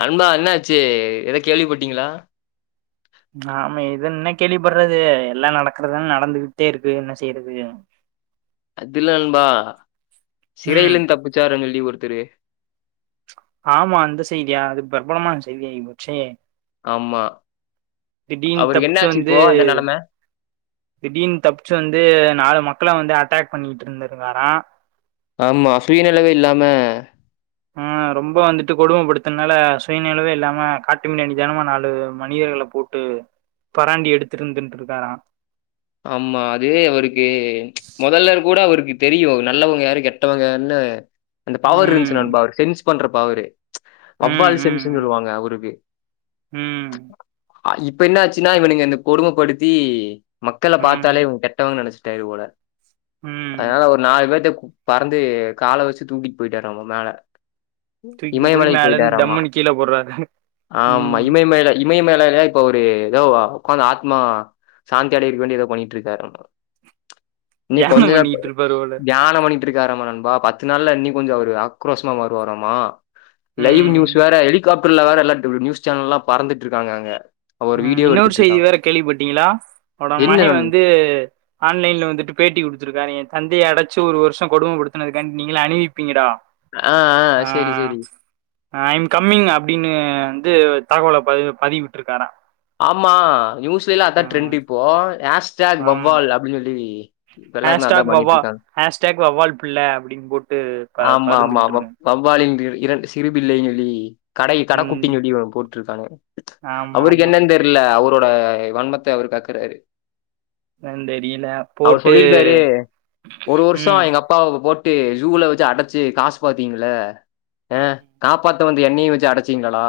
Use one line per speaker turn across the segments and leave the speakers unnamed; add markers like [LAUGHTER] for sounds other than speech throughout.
நண்பா என்னாச்சி எதோ கேள்வி பட்டிங்களா
நாம இது என்ன கேள்விப்பட்றது எல்லா நடக்கறதா நடந்துகிட்டே இருக்கு என்ன செய்யறது
அது இல்லா நண்பா
ம்
சிறையிலந்து தப்பிச்சாருனு சொல்லி ஒருத்தரு
ஆமா அந்த செய்தியா அது பிரபலமான செய்தியா போச்சே
ஆமா
திடீனு
அவருக்கு என்ன
தப்ச்சு
ஆச்சு
வந்து
இப்போ அந்த நிலைமை
திடீனு தப்ச்சு வந்து நாலு மக் கள வந்து அட்டாக் பண்ணிட்ருந்திருக்காரா
ஆமா சுயநிலவே இல்லாம
ஆ ரொம்ப வந்துட்டு கொடுமப்படுத்தனால சுயநிலவே இல்லாம காட்டுமிராண்டி தனமா நாலு மனி தர்கள போட்டு பராண்டி எடுத்துருந்த்திண்ருக்காரா
ஆமா அது அவருக்கு மொதல்ல கூட அவருக்கு தெரியு நல்லவங்க யாரு கெட்டவங்கன்னு அந்த பவர் இருந்துச்சு
ம்
நண்பா அந்த சென்ஸ் பண்ற பவரு
ம்
வவ்வால் சென்ஸ்ன்னு
ம்
சொல்லுவாங்க அவருக்கு
ம்
இப்ப என்ன ஆச்சின்னா இவனுங்க இந்த கொடுமப்படுத்தி மக்கள
ம்
பாத்தாலே இவங்க கெட்டவங்கனு நெனச்சி டாரு போல
ம்
அதனால ஒரு நாலு பேத்த பறந்து கால வச்சு தூக்கிட் பொயிட்டாறாமா மேல
தூக்கிட்டு போய்
இமயமலைக்கு
மேல இருந்து
பொயிட்டாறாமா
டம்முன்னு கீழ போடுறாரு
ஆமா
ம்
இமயமலைல இமயமலைல இப்ப ஒரு எத ஒக்காந்து ஆத்மா சாந் தி அடையறதுக்கு வேண்டி எதையோ பண்ணிட்ருக்காராமா இன்னிக் கொஞ்ச
தியானம்
நா
பண்ணிட்டு இருப்பாரு போல
தியானோ பண்ணி ட்ருக்காராமா நண்பா பத்து நாள்ல இன்னிக் கொஞ்சோ அவுரு ஆக்ரோசமா வருவாராமா லைவ்
ம்
நியூஸ் வேற ஹெலிகாப்டர்ல வேற எல்லா [UNINTELLIGIBLE] நியூஸ் சேனல்லா பறந்துட்ருக்காங்க அங்க ஒரு
ம்
வீடியோ
இன்னொரு செய்தி
எடுத்துட்ருக்காங்க.
வேற கேள்விப்பட்டீங்களா அவரோட
என்ன
மகே
நண்
வந்து ஆன்லைன்ல வந்துட்டு பேட்டி குடுத்துருக்காரு ஏ தந் தைய அடச்சி ஒரு வருஷோ கொடுமப்படுத்துனதுக்காண்டி நீங்கள அனுவிப்பிங்கடா
ஆ,
ஆ
சரி, சரி.
ஐம் கம்மிங் அப்டின்னு வந்து தகவல பதி பதிவிட்ருக்காரா
ஆமா நியூஸ்லலா அதா
ம்
ட்ரெண்ட் இப்போ ஹேஷ்டேக் வவ்வால் அப்டின்னு சொல்லி வை
ஹேஷ்டேக் வவ்வா ஹேஷ்டேக் வவ்வால் பிள்ள அப்டின்னு போட்டு பற பறந்துகிட்டு இருக்கு
இரண்டு இரண்டு சிறுபிள்ளைனு சொல்லி கடை
ம்
கடக்குட்டின் சொல்லி போட்டிருக்கானுங்க
ஆமா
அவருக்கு
ஆமா
என்னென் தெர்ல அவரோட வன்மத்த அவரு கக்குறாரு
என்னன்னு தெரியல
அவர்
போட்டு
சொல்லிருக்காரு ஒரு வருஷோ
ம்
எங்க அப்பாவுக்கு போ ட்டு ஜூல வச்சி அடச்சி காசு பாத்தீங்கள அ
ம்
காப்பாத் த வந்த என்னயு வச்சி அடச்சிங்களடா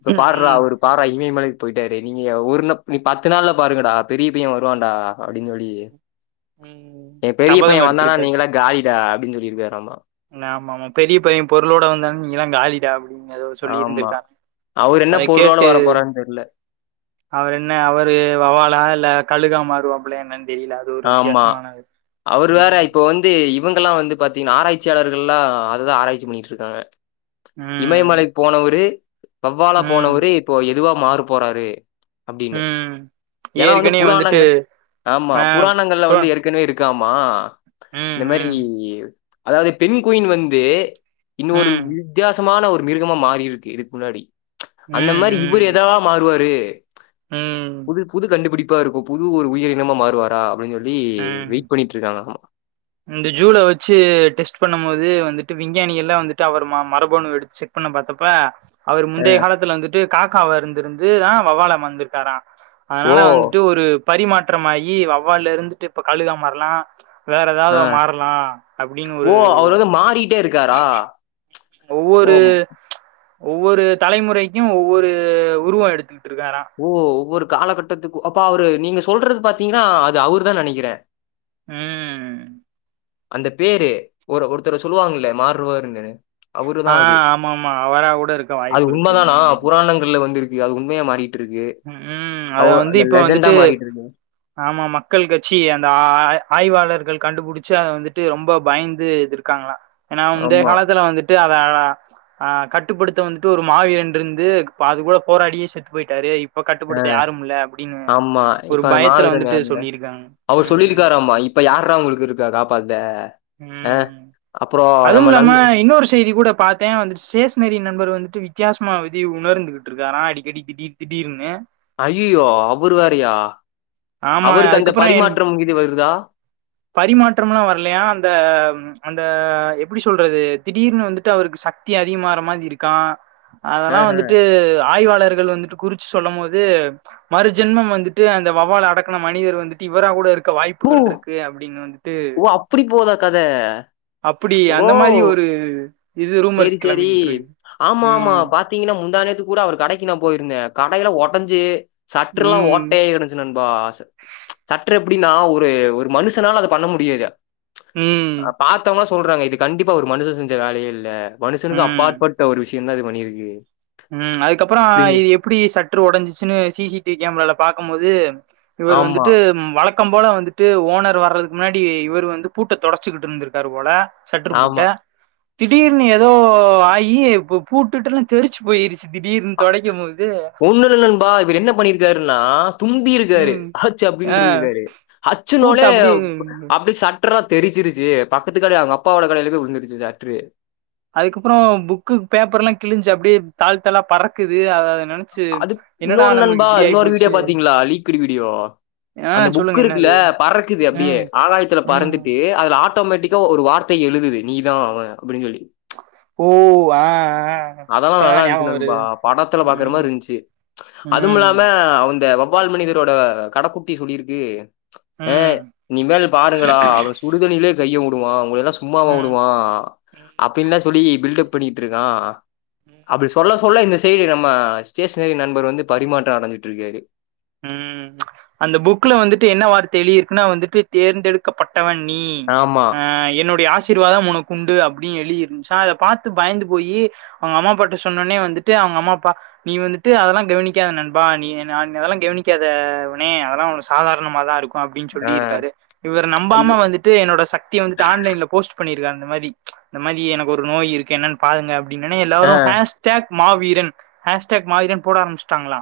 இப்ப பார்ரா
ம்
அவுரு பார்ரா இமயமலை பொயிட்டாரு நீங்க ஒரு நப் நீ பத்து நாள்ல பாருங்கடா பெரிய பையே வருவான்டா அப்டின்னு சொல்லி
ம்
ஏ பெரிய பையே
சபதம்
வந்தானா நீங்களா காலிடா அப்டின்னு சொல்லிருக்காராமா
என்ன ஆமா ஆமா பெரிய பையே பொருளோட வந்தாலு நீங்களா காலிடா அப்டி எதோ
ஆமா.
சொல்லிருந்துருக்காரா
அவரு என்ன
அத
பொருளோட
கேட்டு
வரப்போறாருன்னு தெரியல.
அவர் என்ன அவரு வவ்வாலா இல்ல கழுகா மாறுவாப்பளயா என்னென்
ஆமா அவுரு வேற
ம்
இப்ப வந்து இவுங்கெல்லா வந்து பாத்தீங்னா ஆராய்ச்சியாளர்கள்லா அததா ஆராய்ச்சி பண்ணிட்ருக்காங்க
ம்
இமயமலைக்கு போனவரு வவ்வாலா
ம்
போனவரு இப்போ இதுவா மாறு போறாரு அப்டின்னு
ம்
ஏனா வந்து
ஏற்கனவே வந்துட்டு
புராணங்கள் ஆமா
ஆ
புராணங்கள்ல வந்து
அப்புறம்
ஏற்கனவே இருக்காமா
ம்
இந்த மாரி
ம்
அதாது பெண் குயின் வந்து இன்னொரு
ம்
வித்தியாசமான ஒரு மிருகமா மாறிருக்கு இதுக் முன்னாடி அந்த மாரி இவுரு
ம்
எதாவா மாறுவாரு
ம் ம்
புது புது கண்டுபுடிப்பா இருக்கு புது ஒரு உயிரினமா மாறுவாரா அப்டின் சொல்லி
ம்
வெயிட் பண்ணிட்டு இருக்காங்களாமா.
இந்த ஜூல வச்சி டெஸ்ட் பண்ணும் போது வந்துட் டு விஞ்ஞானியெல்லா வந்துட்டு அவர் ம மரபணு எடுத்து ஷெக் பண்ண பாத்தப்ப அவரு
அ.
முந்தைய காலத்துல வந்துட்டு காக்கா வா இருந்துருந்து தா வவ்வாலமா வந்துர்க்காரா
ஓ!
அதனால வந்துட்டு ஒரு பரிமாற்றமாயி வவ்வால்ல இருந்துட்டு இப்ப கழுகா மார்லா வேற
அ.
ஏதாவது மாறலா அப்டின்னு ஒரு
மாரிட்டே இருக்காரா
ஒவ்வொரு
ஓம்
ஒவ்வொரு தலைமுறைக்கு ஒவ்வொரு உருவோ எடுத்து
ஓ ஒவ்வொரு காலகட்டத்துக்கு அப்பா அவரு நீங்க சொல்றது பாத்தீங்கனா அது அவரு தா நெனைக்கிறே
உம்
அந்த பேரு ஒரு ஒருத்தர சொல்லுவாங்ளே மாறுவாருன்னு அவரு
ஆ
தான் அது
ஆமா ஆமா அவரா கூட இருக்க
அது
வாய்ப்பு இருக்கு
உண்மதானா
என்னன்னு
புராணங்கள்ல வந்துருக்கு அது உண்மையா மாறி
உம் அத வந்து இப்ப
லெஜெண்டா
வந்துட்டு
மாறிட்டு இருக்கு.
ஆமா மக்கள் கட்சி அந்த ஆய் ஆய்வாளர் ஆய்வாளர்கள் கண்டுபிடிச்ச அத வந்துட்டு ரொம்ப பயந்து இருக்காங்ளா ஏனா வந்து முந்தைய
ஆமா.
காலத்துல வந்துட்டு வேணா ஆ கட்டுப்படுத்த வந்துட்டு ஒரு மாவிரன் இருந்து அது கூட போராடியே செத்து பொயிட்டாரு இப் இப்ப
அ
கட்டுப்படுத்த யாரும் இல்ல அப்டின்னு
ஆமா.
ஒரு
இப்ப அந்த
பயத்துல
மாவீரன்
வந்துட்டு
யாருல்ல?
சொல்லியிருக்காங்க
அவரு
ம்
சொல்லியிருக்காராமா, இப்ப யார்ரா உங்ளுக்கு இருக்கா காப்பாத்த அ
ம்
அப்புறம் நம்ம
அதுவும்
நண்
இல்லாம இன்னொரு செய்தி கூட பாத்தே வந்துட்டு ஸ்டேஷ்னரி நண்பர் வந்துட்டு வித்தியாசமா விதி உணர்ந்துகிட்டு இருக்காரா அடிக்கடி திடீர் திடீர்னு
அய்யோயோ அவருவேரையா
ஆமா யா அதுக்கப்பற என்
வருதா?
பரிமாற்றம்லாம் வரலையா அந்த அந்த எப்டி சொல்றது திடீர்னு வந்துட்டு அவருக்கு சக்தி அதிகமாற மாரி இருக்கா அதெல்லா
ஆஹ.
வந்துட்டு ஆய்வாளர் பக்தர்கள் வந்துட்டு குறிச்சி சொல்லும் போது மறுஜென்மம் வந்துட்டு அந்த வவ்வால் அடக்குன மனிதர் வந்துட்டு இவர கூட இருக் இருக்க
ஓ!
வாய்ப்புகள் இருக்கு அப்டின்னு வந்துட்டு
ஓ! அப்படி போதா கத
அப்டி
ஓ
அந்த மாரி ஒரு இது
சேரி
ரூமர்ஸ்
சேரி
கெளம்பிக்கிட்டு இருக்கு
ஆமா ஆமா
ம்
பாத்தீங்கனா முந்தானேத்து கூட அவர் கடைக்கு நா போயிருந்தே கடையில ஒடஞ்சு சற்றுல்லா
ம்
ஓட்டையா கடஞ்சு நண்பா ச சற்று எப்டினா ஒரு ஒரு மனுஷனால அத பண்ண முடியாது
ம்
பாத்தவ சொன் சொல்றாங்க இது கண்டிப்பா ஒரு மனுஷ செஞ்ச வேலையே இல்ல மனுஷனுக்கு அப்பாற்பட்ட ஒரு விஷயம் தா இது பண்ணிருக்கு
உம் அதுக்கப்றம் இது எப்டி சற்று ஒடஞ்சிச்சுன்னு சி சி டிவி கேமரால பாக்கும் போது இவர்
ஆமா
வந்துட்டு வழக் வழக்கம் போல வந்துட்டு ஓனர் வர்றதுக்கு முன்னாடி இவரு வந்து பூட்ட தொடச்சுகிட்டு இருந்துருக்காரு போல சட்று பூட்ட
ஆமா
திடீர்னு ஏதோ ஆகி பூட் பூட்கிடுட்டுல்லாம் தெரிச்சி போய் போயிருச்சு திடீர்னு தோடைக்கு போது
ஒன்னு இல்ல நண்பா இவரு என்ன பண்ணி இருக்காருன்னா தும்பி இருக்காரு
ம்
ஹச்சு
ஆ
அப்படின்னு இருக்காரு ஹச்சு
பூட்டு
உடனே
அப்டியே
அப்படி சட் சற்றா தெரிச்சிருச்சு பக்கத்துக் கடை அவங்க அப்பாவோட கடையிலய போய் விழுந்துருச்சு சாட்று
அதுக்கப்புற புக்கு பேப்பர் எல்லா கிழிஞ்சு அப்படியே தாள் தாள்லா பறக்குது ஆ
அது இன்னொன்னு நண்பா இன்னொரு வீடியோ
போச்சு
பாத்தீங்களா லீக்ட் வீடியோ
ஆ
அந்த புக்
சொல்லுங்க
இருக்குல்ல
என்னது
பறக்குது அப்படியே
ம்
ஆகாயத்துல
ம்
பறந்துட்டு அதுல ஆட்டோமேட்டிக்கா ஒரு வார்த் தை எழுதுது நீதான் அவன் அப்படின்னு சொல்லி
[INAUDIBLE]
அதெல்லாம்
இப்பதா
நல்லா இருந்துச்சு
ஞாபகோ
நண்பா
வருது
படத்துல பாக்குற
ம்
மாதிரி இருந்துச்சு அதுவும்
ம்
இல்லாம அவந்த வாவ் வவ்வால் மனிதரோட கடக்குட்டி சொல்லி இருக்கு ஏ
ம்
நீ மேல பாருங்கடா அவளை சுடு தண்ணியிலயே கைய விடுவா உங்களை எல்லா சும்மாவ
ம்
விடுவா அப்பி எல்லா சொல்லி பில்டப் பண்ணிட்டு இருக்கா அப்படி சொல்ல சொல்ல இந்த சைடு நம்ம ஸ்டேஷனரி நண்பர் வந்து பரிமாற்ற அடைஞ்சிட்டு இருக்காரு
ம் அந்த புக்ல வந்துட்டு என்ன வார்த்தை எழுதி இருக்குன்னா வந்துட்டு தேர்ந்தெடுக்க பட் பட்டவன் நீ
ஆமா
ஆ என்னுடைய ஆஸ் ஆசீர்வாதம் உனக்குண்டு அப்படி எழுதி இருந்துச்சா அதை பார்த்து பயந்து போய் அவங்க அம்மா அப்பா கிட்ட சொன்னஉடனே வந்துட்டு அவ ங்க அம்மா அப்பா நீ வந்துட்டு அதெல்லா கவனிக்காத நண்பா நீ என்ன நானு அதெல்லா கவனிக்காத இவனே அதெல்லாம் சாதாரணமா தான் இருக் அப்படின்னு சொல்லிருக்காரு இவர் நம்பாம
இவர்
வந்துட்டு என்னோட சக்தி வந்துட்டு ஆன்லைன்ல போஸ்ட் பண்ணி இருக்காங் இந்த மாரி இந்த மாரி எனக்கு ஒரு நோய் இருக்கு என்னன்னு பாருங்க அப்படின்னோனி
ஆ
எல்லாரும் ஹேஸ்டேக் மாவீரன் ஹேஸ்டேக் மாவீரன் போட ஆரம்பிச்சுட்டாங்களா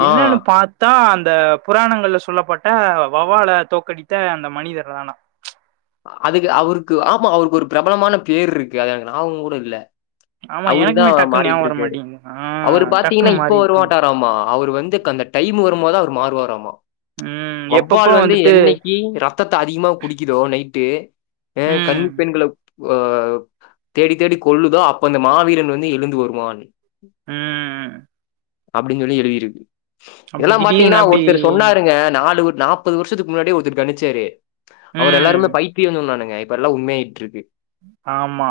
ஆ.
என்னன்னு பாத் தா அந்த புராணங்கள்ல சொல்லப்பட்ட வவ்வால தோக்கடித்த அந்த மனிதர்தான
அதுக்கு அவருக்கு ஆமா அவருக்கு ஒரு பிரபலமான பேர் இருக்கு அது எனக்கு ஞாபகம் கூட இல்ல
ஆமா
அவரு
எனக்குமே
தான்
டக்குன்னு
மாறிட்டு
ஞாபகம் வர
இருக்கு
மாட்டேங்குது ஆ
அவரு பார்த்தீங்கன்னா
டக்குன்னு
இப்ப
மாறிட்டுங்
வரமாட்டாராமா அவரு வந்து க இந்த டைம் வரும் போது அவர் மாறுவாராமா
ம் எப்பப்போ
வவ்வால் வந்து
வந்துட்டு
என்னைக்கு ரத்தத்தை அதிகமாக குடிக்குதோ நைட் டு ஏ
ம்
கன்னிப் பெண்களை வா தேடி தேடி கொள்ளுதோ அப்ப அந்த மாவீரன் வந்து எழுந்து வருவான்
ம்
அப்படின்னு சொல்லி எழுதிருக்கு
அப்டி
இதெல்லாம்
திடீர்னு
பாத்தீங்கன்னா
அப்டி
ஒருத்தர் சொன்னாருங்க நாலுவுட் நாப்பது வருஷத்துக்கு முன்னாடி ஒருத்தர் கனிச்சாரு அவர
ம்
எல்லாருமே பைத் சொன்னாங்க இப்ப எல்லா உண்மையாயிட்டுருக்கு
ஆமா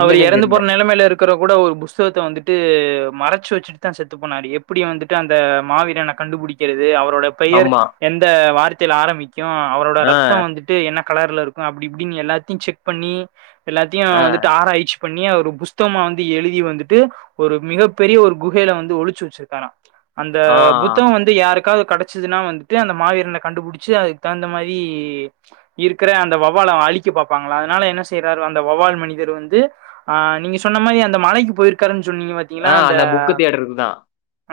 அவரு
என்னன்னே
இறந்து போற
தெரியல.
நிலைமையில இருக்கற கூட ஒரு புஸ்தகத்தை வந்துட்டு மறை ச்சி வச்சுட்டு தான் செத்து போனாரு எப்படி வந்துட்டு அந்த மாவீரனை கண்டு புடிக்கிறது இது அவரோட பெயர்
ஆமா.
எந்த வார்த்தையில் ஆரம்பிக்கும் அவரோட
ஆ,
ரத்தம் வந்துட்டு என்ன கலர்ல இருக்கும் அப்படி இப்படின்னு எல்லாத்தையும் செக் பண்ணி எல்லாத்தையும்
ஆ.
வந்துட்டு ஆராயிச்சி பண்ணி ஒரு புஸ்தகமா வந்து எழுதி வந்துட்டு ஒரு மிகப்பெரிய ஒரு குகையில வந்து ஒளிச்சு வச்சிருக்காரா அந்த
ஆ,
புத்தகம் வந்து யாருக்கு காவது கிடைச்சதுன்னா வந்துட்டு அந்த மாவீரனை கண்டுபிடிச்சு அதுக்கு தகுந்த மாதிரி இருக்கிற அந்த வவ்வால் லா அழிக்க பாப்பாங்கள அதனால என்ன செய்றாரு வந் த வவ்வால் மனிதர் வந்து ஆ நீங்க சொன்ன மாதிரி அந்த மலைக்கு போயிருக்காருன் சொன்னீங்க
ஆ
பாத்தீங்களா அந்த
புக் தியேட்டருக்கு தான்.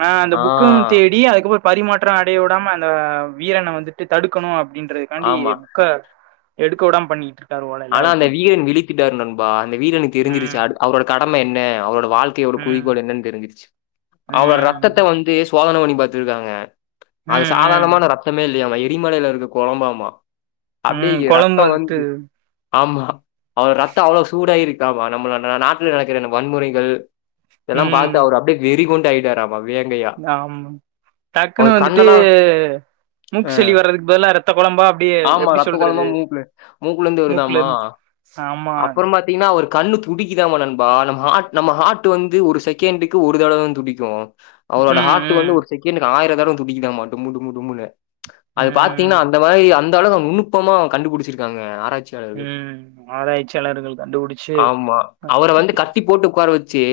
ஆ அந்த புக்கும் தேடி அதுக்கப்புறம் பரிமாற்றம் அடைய விடாம அந்த ஆ வீரனை வந்துட்டு தடுக்கணும் அப்படின்றதுக்காண்டி
ஆமா.
புக்க எடுக்க விடாம பண்ணிட்டா
ஆனா அந்த வீரன் விழித்தித்தாருக நண்பா அந்த வீரனுக்கு தெரிஞ்சிருச்சு
ம்
அது அவரோட கடமை என்ன அவரோட வாழ்க்கையோட
ம்
குறிக்கோள் என்னன்னு தெரிஞ்சிருச்சு அவரோட ரத்தத்தை
ம்
வந்து சோதனை பண்ணி பார்த்து இருக்காங்க அது
ம் ம்
சாதாரணமான ரத்தமே இல்லையாமா எரிமலையில இருக்கு கோலம் பாமா
ம்
அப்படியே
கொழம்பு
ரத்தம்
வந்துட்டு
வந்து ஆமா அவ ரத்தம் அவ்வளவு சூடாயிருக்காமா நம்மள நாட்டுல நடக்கிற வன்முறைகள் இதெல்லாம்
ம்
பார்த்து அவரு அப்படியே வெறி கொண்டு ஆயிட்டாரு வேங்கையா
ஆமா
அவர்
டக்குன்னு வந்துட்டு
கண்ணெல்லாம் ஆ
மூக்கு சலி வர்றதுக்கு பதிலா இரத்த குழம்பா அப்படி
ஆமா
எப்படி
ரத்த குழம்பா
சொல்றது
மூக்குல மூக்குலருந்து வருதாமா.
முக்லேருந்து ஆமா
ஒரு கண்ணு துடிக்குதா ஆம நண்பா நம்ப ஹாட்டு நம்ப ஹாட் வந்து ஒரு செகண்டுக்கு ஒரு தடவ தான் துடிக்கும் அவரோட
ம்
ஹார்ட்
ம்
வந்து ஒரு செகன்டுக்கு ஆயிரம் தடவ துடிக்குதாம்மா டுமு டுமு டுமுனு அது
ம்
பாத்தீங்கன்னா அந்த மாதிரி அந்த அளவுக்கு நுணுப்பமா கண்டுபிடிச்சிருக்காங்க ஆட்சியாளர்கள்
ம் ஆராய்ச்சியாளர்கள் கண்டுபிடிச்சு
ஆமா அவரை வந்து கட்டி போட்டு உட்கார வச்சி ச்சு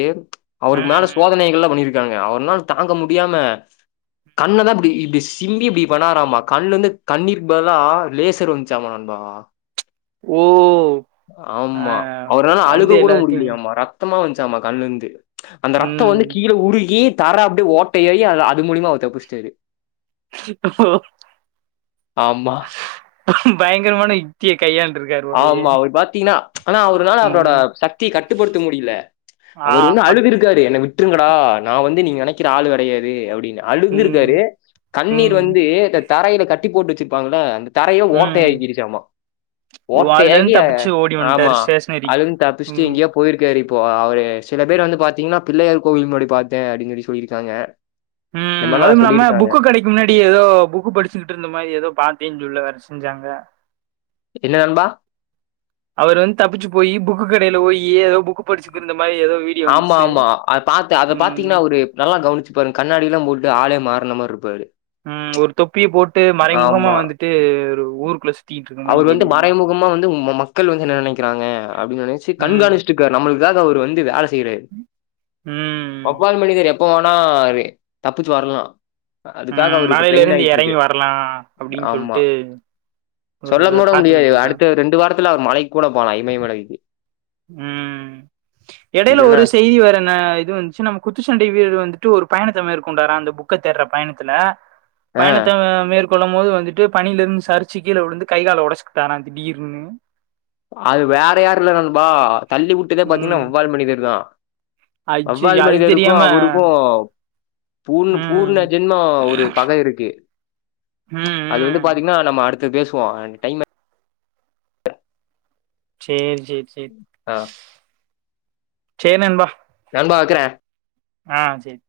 அவருக்கு
ம்
மேல
ம்
சோதனைகள் எல்லாம் பண்ணிருக்காங்க அவர்னால தாங்க முடியாம கண்ணதான் இப்படி இப்படி சிம்பி இப்படி பண்ணாராமா கண்லேருந்து கண்ணிர்கு பதிலா லேசர் வந்துச்சாமா நண்பா
ஓ ஆ
ஆமா அவர்னாலும்
வந்து
அழுக கூட
எல்லாத்தையு
முடியல ஆமா ரத்தமா வந்து சாமா கண்ணுல இருந்து அந்த ரத்தம்
ம்
வந்து கீழே உருகி தர அப்படியே ஓட்டையாயி அது அது மூழியமா அவரு தப்பிச்சிட்டாரு ஆமா,
பயங்கரமான இத்தியக்
ஆமா அவரு பாத்தீங்கனா ஆனா அவருனால அவரோட
ம்
சக்திய கட்டுப்படுத்த முடியல
ஆ
அவரு வந்து
அப்
அழுது இருக்காரு என்னை வி விட்டுருங்கடா நா வந்து நீங்க நெனைக்கிற ஆளு கெடையாது அப்படின்
ம்
அழுந்திருக்காரு கண்ணீர்
ம்
வந்து தரையில கட்டி போட்டு வச்சிருப்பாங்கள அந்த தரையோ
ம்
ஓட்டையாக்கிருச்சாமா
ஓ, அதுல
ஓட்டையாகி
இருந்து தப்பிச்சு ஓடி
ஆமா
வன்ட்டாரு ஸ்டேஷனரிக்கு
அதுனு தப்பிச்சுட்டு
ம்
எங்கயோ போயிருக்காரு இப்போ அவரு சில பேர் வந்து பாத்தீங் பிள்ளையார் கோவில் முன்னாடி பாத்த அப்படின் சொல்லி சொல்லிருக்காங்க
ம் அதுவும் இல்லாம புக்கு கடைக்கு முன்னாடி ஏதோ புக்கு படிச்சுக்கிட்டு இருந்த மாதி ஏதோ பாத்தேன் சொல்ல வேற செ செஞ்சாங்க
என்ன நண்பா
அவர் வந்து தப்பிச்சு போயி புக்கு கடையில போயி ஏதோ புக்கு படிச்சுக்குறு இருந்த மா
ஆமா ஆமா அத பாத்து அத
ம்
பாத்தீங்கன்னா ஒரு நல்லா கவனிச்சு பாருங்க கண்ணாடிலா போட்டு ஆளே மா அந்த மாரி இருப்பாரு
ம் ஒரு தொப்பி போட்டு மறைமுகமா வந்துட்டு ஒரு ஊருக்குள்ள சுத்
அவர் வந்து மறைமுகமா வந்து மக்கள் வந்து என்ன நெனைக்கிறாங்க அப்படின் நெனச்சு
ம்
கண்காணிச்சூட்டு இருக்காரு நம்மளு காக அவர் வந்து வேல செய்றாரு
ம்
வவ்வால் மனிதர் எப் போனாரு தப்பிச்சு வரலா அதுக்காக
ம்
அவரு இப்ப
மலையில
ட்ரெயின்
இருந்து
ஆயிட்டு இருக்கு
எறங்கி வரலா அப்டின்னு
ஆமா
சொல்ட்டு
சொல்ல
ஒரு
கூட முடியாது
காத்துக்கிட்டு இருக்கே
அடுத்த ரெண்டு வாரத்துல அவர் மலைக்கு கூட போலா இமய மலைக்கு
ம் எடையில ஒரு
இதெல்லாம்
செய்தி வரன இது வந்துச்சு நம்ம குத்துச்சண்டை வீரர் வந்துட்டு ஒரு பயணத்த மேற்கொண்டாறா அந்த புக்க தேடுற பயணத்துல
ஆ
பயணத்த மேற் கொள்ளும் போது வந்துட்டு பணியில இருந்து சரிச்சு கீழ விழுந்து கை கால் ஒடச்சு கிட்டாறா திடீர்ன்னு
அது வேற யாரு இல்ல நண்பா தள்ளி விட்டுதே பாத்தீங்கன்னா
ம்
வவ்வால் மனிதரு தா வவ்வால்
அய்யய்யோ அது
மனிதருக்கு
தெரியாம
அவருக்கு பூர்ண பூர்ண
ம்
ஜென்ம ஒரு பக இருக்கு
ம்
அது வந்து
ம்
பாத்தீங்ன்னா நம்ம அடுத்த பேசுவோ டைம்
சேரி சேரி சேரி
ஆ
சேரி நண்பா
க்கிறே
ஆ சேரி